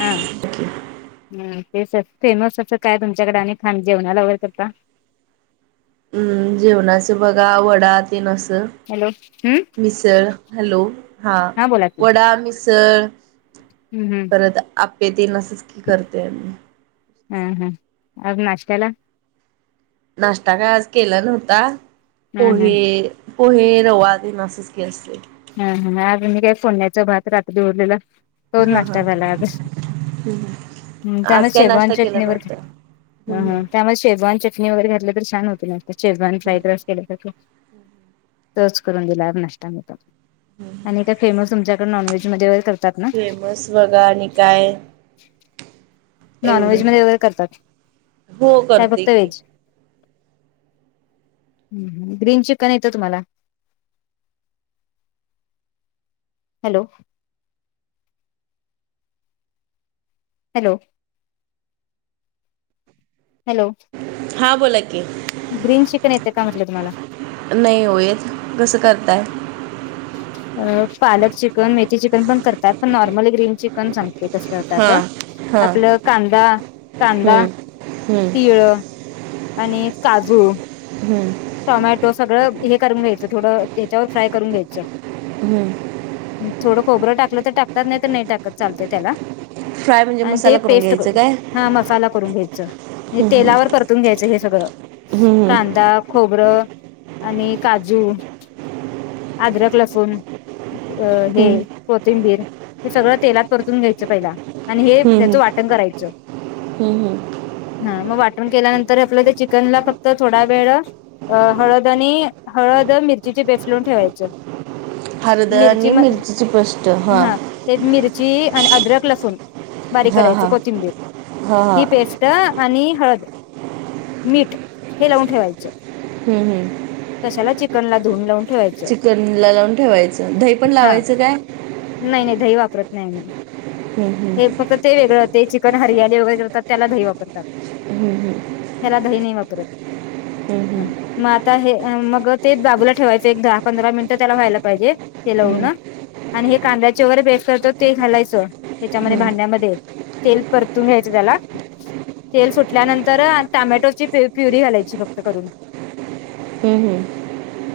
हा, हं तेच फेमस असं काय तुमच्याकडे, आणि खान जेवणाला वगैरे करता. हम्म, जेवणाच बघा वडा तेन असं. हॅलो हम्म मिसळ. हॅलो, हा बोला की वडा, मिसळ हम्म परत आप्पे तेन असंच की, करतय आम्ही. हा, हा, आज नाष्ट्याला नाश्ता काय आज केला नव्हता. हा हा पोहे पोहे, रवा तेन असच की असतय. हा, हा आज आम्ही काय फोडण्याच्या भात, रात्री उरलेला दोन हा हा नाश्ता झाला. त्यामुळे आज काय शेजवान नाश्ता केला चटणीवर नव्हता अ, हम्म ह त्यामध्ये शेजवान चटणी वगैरे घातलं तर छान होतय. नुस्ता शेजवान हम्म फ्राईड राईस तोच करून दिला आज नाश्ता मी तरं. हम्म. आणि काय फेमस तुमच्याकडे, नॉनव्हेजमध्ये वगैरे करतात ना. फेमस बघा आणि काय नॉन एवढं व्हेज मध्ये वगैरे करतात, हो काय करते फक्त की व्हेज. हं हं ग्रीन चिकन येतं तुम्हाला. हॅलो. हॅलो. हॅलो. हां बोला की. ग्रीन चिकन, येते का म्हटलं तुम्हाला. नाही हो येत, कसं करताय. पालक चिकन, मेथी चिकन पण करतात पण नॉर्मल ग्रीन चिकन सांगते कस हा करतात. हा आपलं कांदा, हम्म कांदा, हम्म तिळ. आणि काजू हम्म. टोमॅटो सगळं हे करून घ्यायचं, थोडं त्याच्यावर फ्राय करून घ्यायचं हम्म. थोडं खोबरं टाकलं तर टाकतात, नाही तर नाही टाकत. चालतय त्याला फ्राय म्हणजे अंत ते मसाला पेस्ट घ्यायचं करून, काय हा मसाला साला करून घ्यायच. म्हणजे हम्म तेलावर परतून घ्यायचं हे सगळं हम्म हम्म कांदा खोबरं आणि काजू, आद्रक, लसूण अ हे हम्म कोथिंबीर हे सगळं तेलात परतून घ्यायचं पहिला. आणि हे हम्म त्याचं वाटण करायचं. हम्म हम्म हा मग वाटण केल्यानंतर, आपलं त्या चिकनला फक्त थोडा वेळ अ हळद आणि हळद, मिरचीची पेस्ट लावून ठेवायच. हळद आणि मिरचीची पेस्ट, हां. हा ते मिरची आणि अद्रक, लसूण बारीक हां करायचं हां कोथिंबीर हां ही हां पेस्ट आणि हळद, मीठ हे लावून ठेवायचं. हम्, हम्. कशाला चिकनला, धुून लावून ठेवायचं. चिकनला लावून ठेवायचं. दही पण हा लावायचं काय. नाही नाही दही वापरत नाही. आम्ही हम्म हम्म हे फक्त ते वेगळं ते चिकन हरियाणी वगैरेतात त्याला दही वापरतात. हम्म हम् ह्याला दही नाही वापरत. हा हम्म मग आता हे मग तेच बाजूला ठेवायचं. एक दहा, पंधरा मिनिटं त्याला व्हायला पाहिजे. हे लावू हम्म ना, आणि हे कांद्याच्या वगैरे पेस्ट करतो ते घालायचं त्याच्यामध्ये हम्म भांड्यामध्ये तेल परतून घ्यायचं त्याला तेल सुटल्यानंतर टोमॅटो ची प्युरी घालायची फक्त करून हम.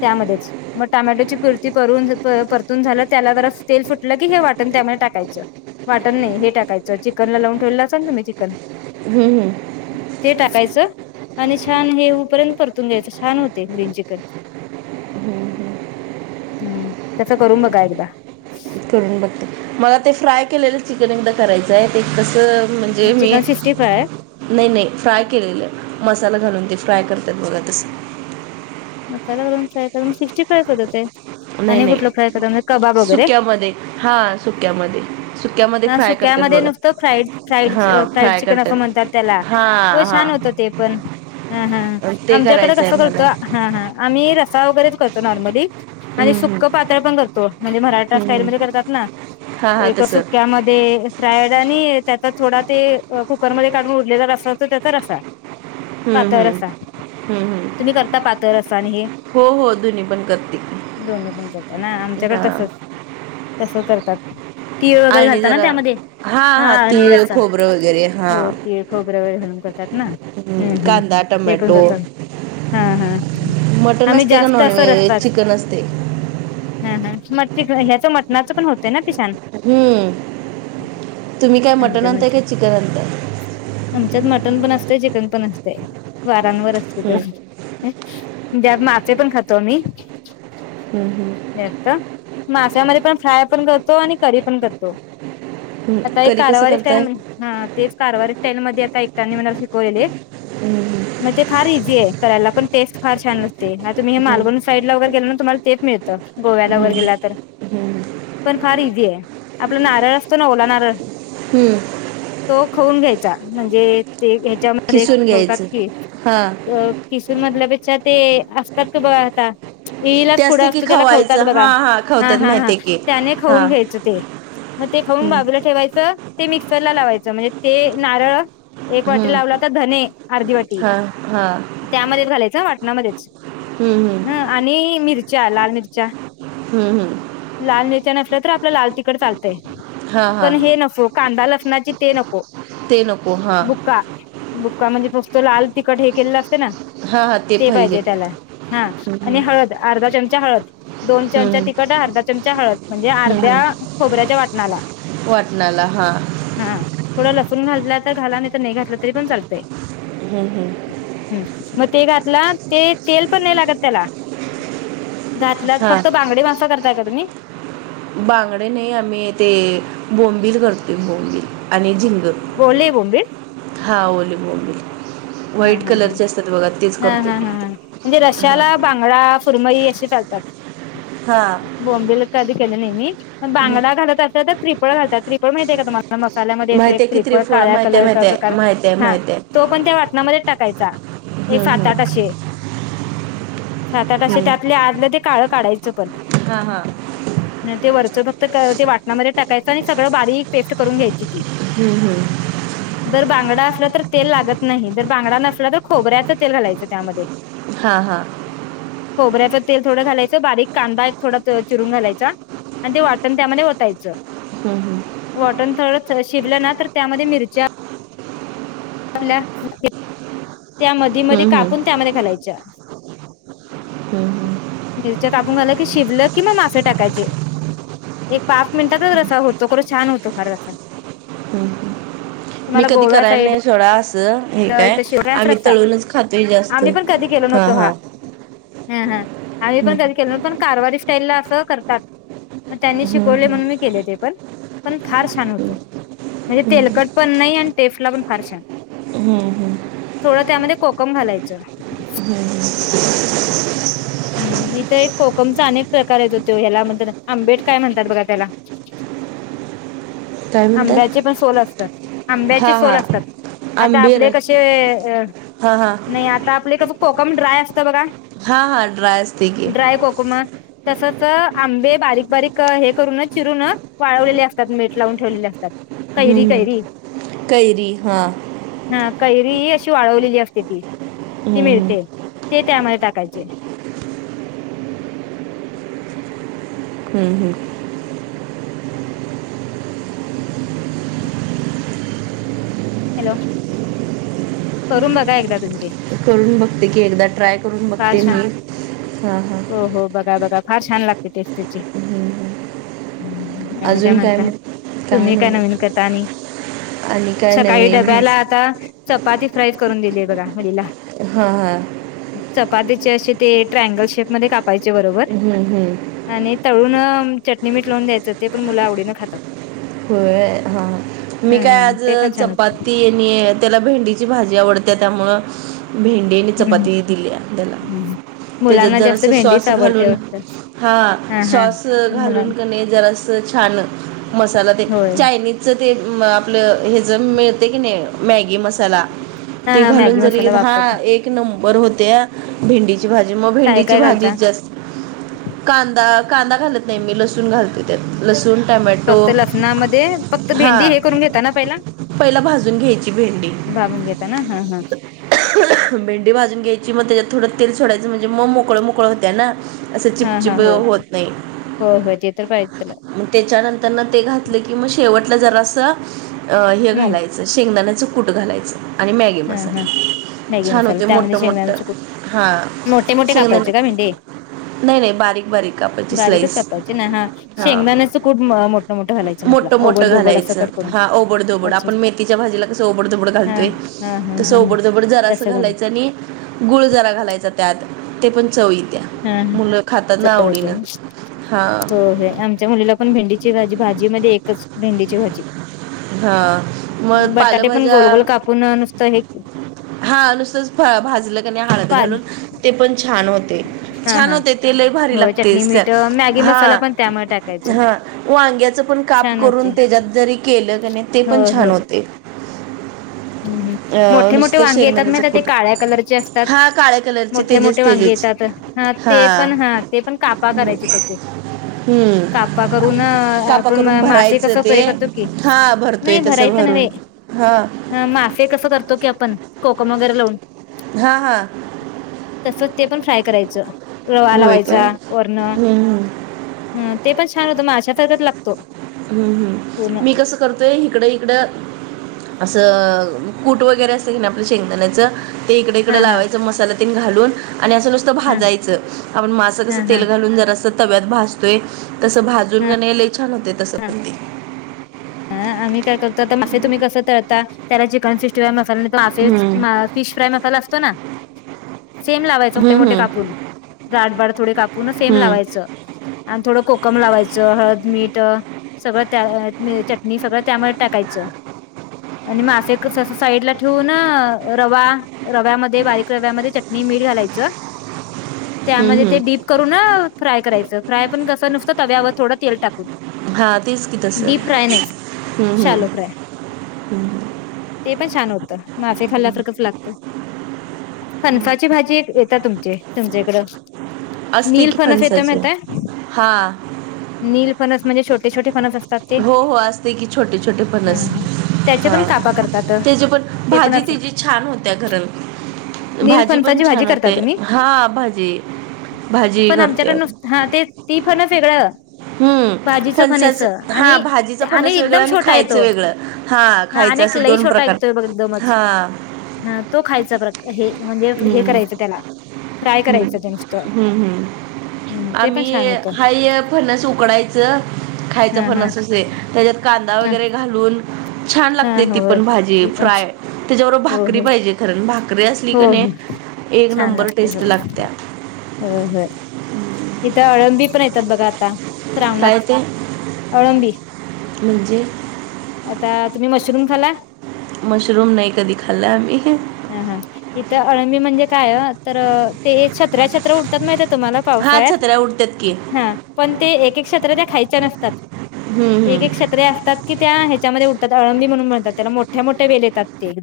त्यामध्येच मग टमॅटोची पुरती परून परतून झालं त्याला जरा तेल सुटलं की हे वाटन त्यामुळे टाकायचं. वाटण नाही हे टाकायचं, चिकन ला लावून ठेवलंल असाल ना तुम्ही चिकन हम्म हम्म. ते टाकायचं आणि छान हे पर्यंत परतून घ्यायचं छान होतेय ग्रीन चिकन हम्म तसं करून बघा एकदा करून बघते. मला ते फ्राय केलेलं चिकन एकदा करायचं आहे ते कस म्हणजे मी चिकन सिक्स्टी फ्राय नाही नाही, फ्राय केलेलं मसाला घालून ते फ्राय करतात बघा तस मसाला घालून फ्राय करून सिक्स्टी फ्राय करतात नाही आणि नाही कुठलं फ्राय करतात म्हणजे कबाब वगैरे सुक्यामध्ये हा सुक्यामध्ये सुक्यामध्ये हा फ्राय करतात सुक्यामध्ये बघा नुसतं फ्राईड फ्राईड हा फ्राईड फ्राय चिकन करतात असं म्हणतात त्याला हा हो हा छान होत. ते पण हा हा, अन ते आमच्याकडे करायचं आहे कसं मला करतो. हा हा आम्ही रस्सा वगैरेच करतो नॉर्मली. आणि हम्म सुक, हम्म पातळ पण करतो म्हणजे मराठा हम्म स्टाईल मध्ये हम्म. करतात ना हा हा एक तस सु त्यामध्ये फ्रायड आणि त्याचा थोडा ते कुकर मध्ये काढून उरलेल रस्सा होत त्याचा रस्सा हम्म पातळ हम्म रस्सा हम्म हम्म तुम्ही करता पातळ रस्सा आणि हे हो हो दोन्ही पण करते की. दोन्ही पण करतात ना हा आमच्याकडे तसच तस करतात ते तीळ वगैरे आणि घालत ना जरा त्यामध्ये हा आणि तीळ रस्सा खोबरं वगैरे हा हो तीळ, खोबरे वगैरे घालून करतात. ना हम्म कांदा हम्म ते पण टमॅटो करतो. हा हा मटण आम्ही असते का जास्त अस नॉनव्हेज रस्साच. चिकन असते हा हा मग ते ह्याचं मटणाचं पण होतंय ना ते छान हम्म तुम्ही काय मटण आमच्या आणताय काय म्हणजे चिकन आणताय. आमच्यात मटण पण असतेय चिकन पण असतय वारांवर असत ते हम्म म्हणजे मासे पण खातो आम्ही हम हम. जास्त माश्यामध्ये पण फ्राय पण करतो आणि करी पण करतो. हम्म काही एक करी कसं कारवारी स्टाईल करताय हा तेच कारवारी स्टाईल मध्ये आता एकटांनी मला शिकवलेले. मग ते फार इझी आहे करायला. पण टेस्ट फार छान असते. हा तुम्ही मालवण हम्म साईड वगैरे गेल ना तुम्हाला तेच मिळतं गोव्याला वगैर गेला तर हम्म. पण फार इझी आहे. आपला नारळ असतो ना ओला नारळ हम्म. तो खाऊन घ्यायचा म्हणजे ते ते ह्याच्यामध्ये खिसून खवतात घ्यायचं की हा किशूर मधल्यापेक्षा ते असतात का बघा आता ते इळ्याच्या पुढं असते की असतो. त्याला खवतात खवायचं हा बघा. हा, खवतात हा, हा. माहितीय की त्याने हा खवून घ्यायचं ते. मग ते खवून बाजूला ठेवायचं. ते मिक्सरला लावायचं म्हणजे ते नारळ एक वाटी हम्म लावला आता धने अर्धी वाटी, हा हा त्यामध्येच घालायचं वाटणामध्येच हम्म ह हम्म. आणि मिरच्या. लाल मिरच्या. हम्म हम्म. लाल मिरच्या नसल्या तर आपलं लाल तिकड चालतंय. हा हा पण हे न हो, कांदा लसणाची ते नको. ते नको हा बुका बुक्का म्हणजे फस्त लाल तिखट हे केलेलं असते ना. ते पाहिजे त्याला. हा. आणि हम्म हळद, अर्धा चमचा हळद. दोन चमचा हम्म तिखट, अर्धा चमचा हळद. म्हणजे अर्ध्या हम्म खोबऱ्याच्या वाटणाला वाटणाला हा. हा. थोडं लसूण घातला तर घाला, नाही तर नाही घातलं तरी पण चालतंय. हम्म हम्म. हम्म. मग ते घातला, ते तेल पण नाही लागत त्याला. घातल्यात. हा फक्त बांगडे मासा करताय का तुम्ही? बांगडे नाही, आम्ही ते बोंबिल करतो बोंबिल. आणि झिंगं. ओले बोंबील? हा ओले बोंबील. हा व्हाईट हा हा कलरचे असतात बघा, तेच हा करतोय. हा हा हा म्हणजे हा रशाला बांगडा, सुरमई असे चालतात. हां. बोंबील कधी केले नाही मी, पण बांगडा घालत असाल तर त्रिफळ घालतात. त्रिफळ माहितेय का तुम्हा म मसाल्यामध्ये येतो एक माहितीये की त्रिपळ, त्रिफळ काळ्या माहितीये कलरचा माहितीये प्रकार. माहितीये हा. माहितीये तो पण त्या वाटणामध्येच टाकायचा. एक हम्म सात आठ हम्म असे सात-आठ असे हम्म टाकले, आतलं ते काळं काढायचं पण. हा हा. ते वरच फक्त ते वाटणामध्ये टाकायचं आणि सगळं बारीक पेस्ट करून घ्यायची ती. हम्म हम्म. बर बांगडा असला तर तेल लागत नाही. जर बांगडा नसला तर खोबऱ्याचं तेल घालायचं त्यामध्ये. हा हा. खोबऱ्याचं तेल थोडं घालायचं. बारीक कांदा एक थोडा चिरून घालायचा. आणि ते वाटण त्यामध्ये ओतायचं. हम्म हम्म. वाटण थोड शिजलं ना, तर त्यामध्ये मिरच्या [unintelligible] त्या मध्ये मध्ये हम्म कापून हम्म त्यामध्ये घालायच्या. ह. मिरच्या कापून घालं की शिजलं की मग मासे टाकायचे. एक पाच मिनिटातच रसा होतो. करू छान होतो फार रस्सा. मी कधी गोव्या करायला साईड नाही सोडा असं हे काय. इथं शिवरायाच आम्ही रस्सा तळूनच खातोय जास्त. आम्ही पण कधी केलो हा, नव्हतो हा. हा हा. आम्ही हम्म पण कधी केलं नव्हतं पण कारवारी तेनला असं करतात. मग त्यांनी शिकवले म्हणून मी केले ते पण. पण फार छान होतं. म्हणजे तेलकट पण नाही आणि टेस्टला पण फार छान. हम्म हम्म. थोडं त्यामध्ये कोकम घालायचं. हम्म हम्म. हम्म इथं एक कोकमचा अनेक प्रकार येत होतो ह्याला म्हणतात आंबेड काय म्हणतात बघा त्याला. काय आंब्याचे म्हणतात पण सोल असतात. आंब्याचे हा सोल हा असतात आता आंबीर आपले कशे अ हा हा नाही आता आपले कस कोकम ड्राय असतं बघा हा हा ड्राय असते की ड्राय कोकमं तसच आंबे बारीक बारीक हे करूनं चिरूनं वाळवलेले असतात मीठ लावून ठेवलेले असतात. कैरी हम्म कैरी हम्म कैरी हा हा कैरी ही अशी वाळवलेली असते ती ती हम्म हम्म मिळते. ते त्यामध्ये टाकायचे. हम्म हम्म. [unintelligible] हॅलो. करून बघा एकदा तुमचे. करून बघते की एकदा ट्राय करून फार बघते छान मी हा हा. हो हो बघा बघा फार छान लागते टेस्ट तेची. हं. हम्म आणि काय अजून म्हणता मग तुम्ही नाही काय नवीन बघ करता आणि? आणि काय सकाळी नवीन डब्याला आता चपाती फ्राय करून दिलीय बघा मुलीला. हा हा. चपातीचे अशे ते ट्रयगल शेप मध्ये कापायचे बरोबर हं, हं. आणि तळून चटणी, मीठ लावून द्यायचं ते पण मुलं आवडीनं खातात. होय. हा मी काय हम्म आज ते पण छान होत चपाती आणि त्याला भेंडीची भाजी आवडते त्यामुळं भेन डी आणि चपाती दिलीय त्याला हम्म त्याच्यात मुलांना जास्त जरासा भेंडीच सॉस आवडते घालून वाटत हा सॉस मुलां घालून क नी जरासं छान म मसाला ते होय चायनीज ते म आपलं हेजा मिळते की नाही मॅगी मस् साला हा ते हा घालून मॅगी जरी मसाला हा वापरते एक क नंबर होत्या भेंडीची भाजी मग काय भेंडीची काय भाजी घालता जास् कांदा कांदा घालत नाही मी लसूण घालते त्यात लसूण टमॅटो फक्त लसूना मध्ये फक्त भेंडी हा हे करून घेताना पहिला पहिला भाजून घ्यायची भेंडी भाबून घेताना हा हा. भेंडी भाजून घ्यायची म त्याज्यात थोडं तेल सोडायचं म्हणजे मग मोकळं मोकळं होत्या ना असं हा हा चिपचिप होय होत नाही. होय होय ते तर पाहिजे त्याला मग त्याच्यानंतरनं ते घातलं की मग शेवटलं जरासं अ हे हम्म घालाय शेंगदाण्याचं कूट घालायचं आणि मॅगी हा हा मसाला. मॅगी छान मसाला होते त्यामध्ये मोठं मोठं शेंगदाण्याचे कुट मोठे हां मोठे शेंगदाणे कापायचे का भेंडे? नाही नाही बारीक बारीक कापायची बारीकच स्लाईस कपडायचे ना हा हां शेंगदानाच कूट म मो मोठं मोठं घालायचं हा ओबड-धोबड अच्छा आपण अच्छा. मेथीच्या भाजीला कसं ओबड-धबड हा घालतोय. हा हा तसं हा ओबड दोबड जरसा तसं घाला घालायच आणि गुळ जरा घालायचा त्यात ते पण चवी येईल. हा हा चव येते ना हो हां होय आम च्या मुलीला पण भेंडीची भाजी भाजी मध्ये एकच भेंडीची भाजी हा मग बटाटे पण पालभज्या गोलगोल कापून नुसतं हे हा नुसतंच फळ्या भाजलं क नाही हळद पाणी घालून ते पण छान हो ते हा छान हा होते ते लय भारी हो चटणी लागतेस त्या मीठ मॅगी मसाला हा. पण त्यामुळे टाकायचं हा वांग्याच पण काप छान करून होते त्याच्यात जरी केल की नाही ते पण होय छान होय होते. अ मोठे मोठे नुसतं वांगे येतात शेंगदाण्याचं माहिते ते कुट काळ्या कलरचे असतात हा काळ्या कलरचे मोठे मोठे तेजेच वांगे तेजेच येतात. हां हा ते पण हां ते पण कापा करायचे त्याचे. हम्म. कापा करून कापा आपण करून मासे कस भरायचं प्रय ते करतो की. नाही भरायच नव्हे. हां हं मासे कस करतो की आपण कोकम वगैरे लावून. हां हां तसच ते पण फ्राय करायच, रवा होय लावायचा काय वरण. हम्म हम्म. हां ते पण छान होत माश्या सारखाच लागतो. हम्म पूर्ण हम्म मी कस करतोय हिकड इकड अस कूट वगैरे असत की नाही आपल्या शेंगदाण्याच. ते इकडे इकड हा हा लावायच मसाला ते घालून आणि अस नुसत. हा भाजायच आपण मास कस हा हा तेल घालून जरास तव्यात भाजतोय. तस भाजून हा की नाही लय छान होतय तस पण ते. हां आम्ही काय करतो आता मासे तुम्ही कस तळता त्याला चिकन [unintelligible] मसाला तोे हम्म. फिश फ्राय मसाला असतो ना. सेम लावायच मोठे हम्म, मोठे हम्म. कापून जाडबाड थोडे कापून सेम हम्म. लावायच. आणि थोड कोकम लावायच, हळद, मीठ सगळ त्या चटणी सगळ त्यामध्ये टाकायच. आणि मासे कस अस साईडला ठेवून रवा रव्यामध्ये बारीक रव्यामध्ये चटणी, मीठ घालायच. [inaudible] त्यामध्ये ते हम्म. डीप करून ना फ्राय करायच फ्राय पण कस नुसत तव्यावर थोड तेल टाकून. हां तेच कि तस डीप फ्राय नाही हम्म हम्म शालो फ्राय हम् ते पण छान होत मासे खाल्ला सारखच लागत. फनसाची भाजी येतात तुमची तुमच्याइकड. असते नील की फणस येतय फणसाचे. माहितेय. हां. नील फणस म्हणजे छोटे छोटे फणस अस हो हो असते की छोटे छोटे हा फणस हा त्याचे हा पण कापा करतात त्याची पण ते पण भाजी असं त्याची छान होत्या घरल. नील भाजी पण फणसाची भाजी छान करता होते. तुम्ही हा भाजी, भाजी पण करते. आमच्याकडे नुस हा तेच ती फणस वेगळ. हम्म ख हां भाजीच फणस वेगळ एकदम आणि छोटा खायच येतो वेगळ हा खायच अस दोन प्रकार [unintelligible] दमच हा ह तो खायचा हे म्हणजे हे हम्म करायच त्याला. फ्राय हम्म करायचं ते नुसतं हम्म हम्म हम्म ते पण आम्ही छान होतं हाय फनस उकडायच खायच हा हा फनस असे त्याच्यात कांदा ह वगैरे घालून. छान हा लागते ती हो पण भाजी ती पण फ्राय त्याच्याबरोबर हो भाकरी हो पाहिजे. कारण भाकरी असली हो की नाय हो एक छान नंबर लागते टेस्ट हो लागत्या. हो हो इथ अळंबी पण येतात बघा आता. काय श्रावणात ते अळंबी. म्हणजे आता तुम्ही मशरूम खाल्ला. मशरूम नाही कधी खाल्ला आम्ही हा हा इथ अळंबी म्हणजे काय तर ते छत्र्याछत्र उडतात माहित आहे तुम्हाला. हा पावसाळ्यात छत्र्या उडतात की हा. पण ते एक एक छत्र्या त्या खायच्या नसतात, हम्म, एक हम्म. एक छत्र्या असतात. कि त्या ह्याच्यामध्ये उठतात, अळबी म्हून म्हणतात त्याला, मोठ्या मोठे वेल येतात ते.